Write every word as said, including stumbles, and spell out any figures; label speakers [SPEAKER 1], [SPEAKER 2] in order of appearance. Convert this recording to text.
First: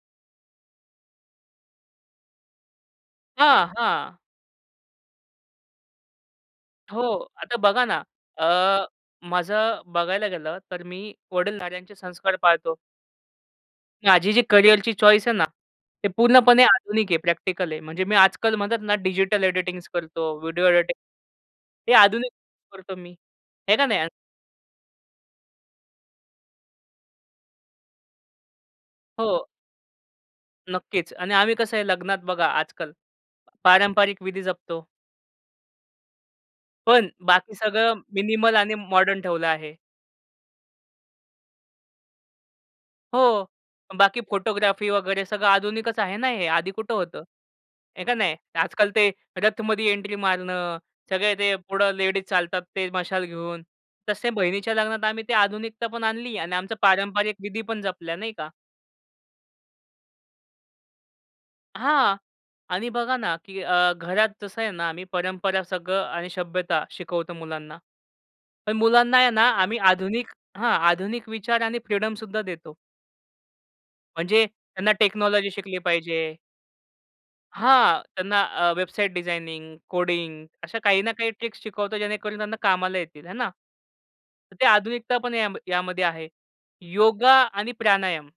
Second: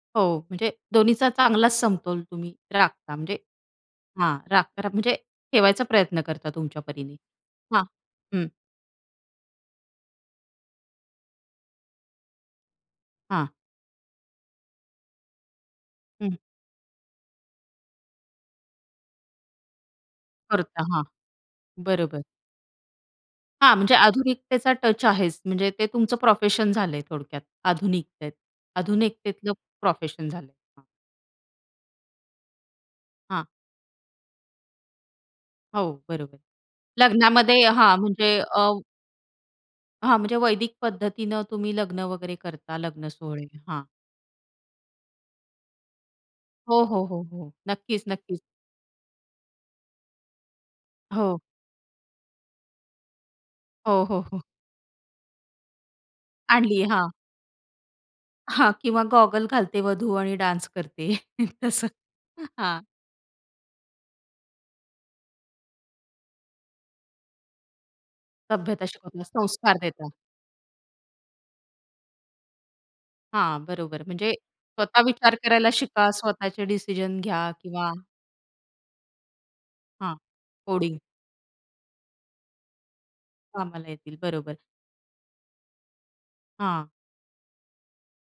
[SPEAKER 1] हो, म्हणजे दोन्हीचा चांगलाच समतोल तुम्ही राखता. म्हणजे
[SPEAKER 2] हां, हां.
[SPEAKER 1] हां, राखता म्हणजे ठेवायचा प्रयत्न करता तुमच्या
[SPEAKER 2] हो,
[SPEAKER 1] परीने
[SPEAKER 2] आता
[SPEAKER 1] हां,
[SPEAKER 2] बघा ना,
[SPEAKER 1] हं.
[SPEAKER 2] अ, माझं बघायला गेलं तर मी वडीलधाऱ्यांचे संस्कार पाळतो.
[SPEAKER 1] हां.
[SPEAKER 2] माझी जी करियरची चॉईस आहे ना, ते
[SPEAKER 1] हं.
[SPEAKER 2] पूर्णपणे आधुनिक आहे, प्रॅक्टिकल आहे. म्हणजे मी आजकाल म्हणत ना डिजिटल एडिटिंग्स करतो, व्हिडिओ
[SPEAKER 1] करता
[SPEAKER 2] एडिटिंग,
[SPEAKER 1] हां,
[SPEAKER 2] हे
[SPEAKER 1] बरोबर.
[SPEAKER 2] आधुनिक करतो मी.
[SPEAKER 1] हां,
[SPEAKER 2] आहे का
[SPEAKER 1] म्हणजे
[SPEAKER 2] नाही?
[SPEAKER 1] आधुनिकतेचा टच आहेच. म्हणजे ते तुमचं प्रोफेशन झालंय थोडक्यात आधुनिकतेत
[SPEAKER 2] हो.
[SPEAKER 1] आधुनिकतेतलं प्रोफेशन झालं आहे, हां.
[SPEAKER 2] नक्कीच आणि आम्ही कसं आहे लग्नात बघा आजकाल,
[SPEAKER 1] हां.
[SPEAKER 2] पारंपरिक विधी जपतो.
[SPEAKER 1] हो, बरोबर.
[SPEAKER 2] पण बाकी
[SPEAKER 1] लग्नामध्ये हां,
[SPEAKER 2] सगळं
[SPEAKER 1] म्हणजे
[SPEAKER 2] मिनिमल
[SPEAKER 1] अ
[SPEAKER 2] आणि मॉडर्न ठेवलं आहे.
[SPEAKER 1] हां, म्हणजे वैदिक पद्धतीने तुम्ही लग्न वगैरे करता, लग्न सोहळे
[SPEAKER 2] हो,
[SPEAKER 1] हां.
[SPEAKER 2] बाकी फोटोग्राफी वगैरे सगळं आधुनिकच आहे ना हे? आधी
[SPEAKER 1] हो,
[SPEAKER 2] कुठं
[SPEAKER 1] हो, हो,
[SPEAKER 2] होतं?
[SPEAKER 1] हो.
[SPEAKER 2] आहे
[SPEAKER 1] नक्कीच,
[SPEAKER 2] का नाही?
[SPEAKER 1] नक्कीच.
[SPEAKER 2] आजकाल ते रथमध्ये एंट्री मारणं, सगळे
[SPEAKER 1] हो.
[SPEAKER 2] ते पुढं लेडीज चालतात ते मशाल घेऊन,
[SPEAKER 1] हो, हो,
[SPEAKER 2] तसे
[SPEAKER 1] हो.
[SPEAKER 2] बहिणीच्या लग्नात आम्ही ते आधुनिकता पण आणली आणि आमचं
[SPEAKER 1] आणली आहे, हां.
[SPEAKER 2] पारंपरिक विधी पण जपल्या, नाही का?
[SPEAKER 1] हां, किंवा गॉगल घालते वधू आणि डान्स करते तसं,
[SPEAKER 2] हां
[SPEAKER 1] हां.
[SPEAKER 2] आणि बघा ना, की अ, घरात जसं आहे ना मी परंपरा सगळं आणि शभ्यता शिकवतो मुलांना. पण
[SPEAKER 1] सभ्यता
[SPEAKER 2] मुलांना
[SPEAKER 1] शिकवतात,
[SPEAKER 2] आहे ना,
[SPEAKER 1] संस्कार
[SPEAKER 2] आम्ही
[SPEAKER 1] देतात.
[SPEAKER 2] आधुनिक हां, आधुनिक विचार आणि फ्रीडम सुद्धा देतो.
[SPEAKER 1] हां, बरोबर. म्हणजे
[SPEAKER 2] म्हणजे त्यांना
[SPEAKER 1] स्वतः विचार
[SPEAKER 2] टेक्नॉलॉजी
[SPEAKER 1] करायला
[SPEAKER 2] शिकली
[SPEAKER 1] शिका.
[SPEAKER 2] पाहिजे.
[SPEAKER 1] स्वतःचे डिसिजन घ्या किंवा
[SPEAKER 2] हां, त्यांना अ, वेबसाईट डिझायनिंग,
[SPEAKER 1] हां,
[SPEAKER 2] कोडिंग अशा
[SPEAKER 1] कोडिंग.
[SPEAKER 2] काही ना काही ट्रिक्स शिकवतो जेणेकरून त्यांना कामाला येतील. आहे ना?
[SPEAKER 1] कामाला येतील बरोबर.
[SPEAKER 2] तर ते आधुनिकता पण या यामध्ये आहे.
[SPEAKER 1] हां.
[SPEAKER 2] योगा आणि प्राणायाम.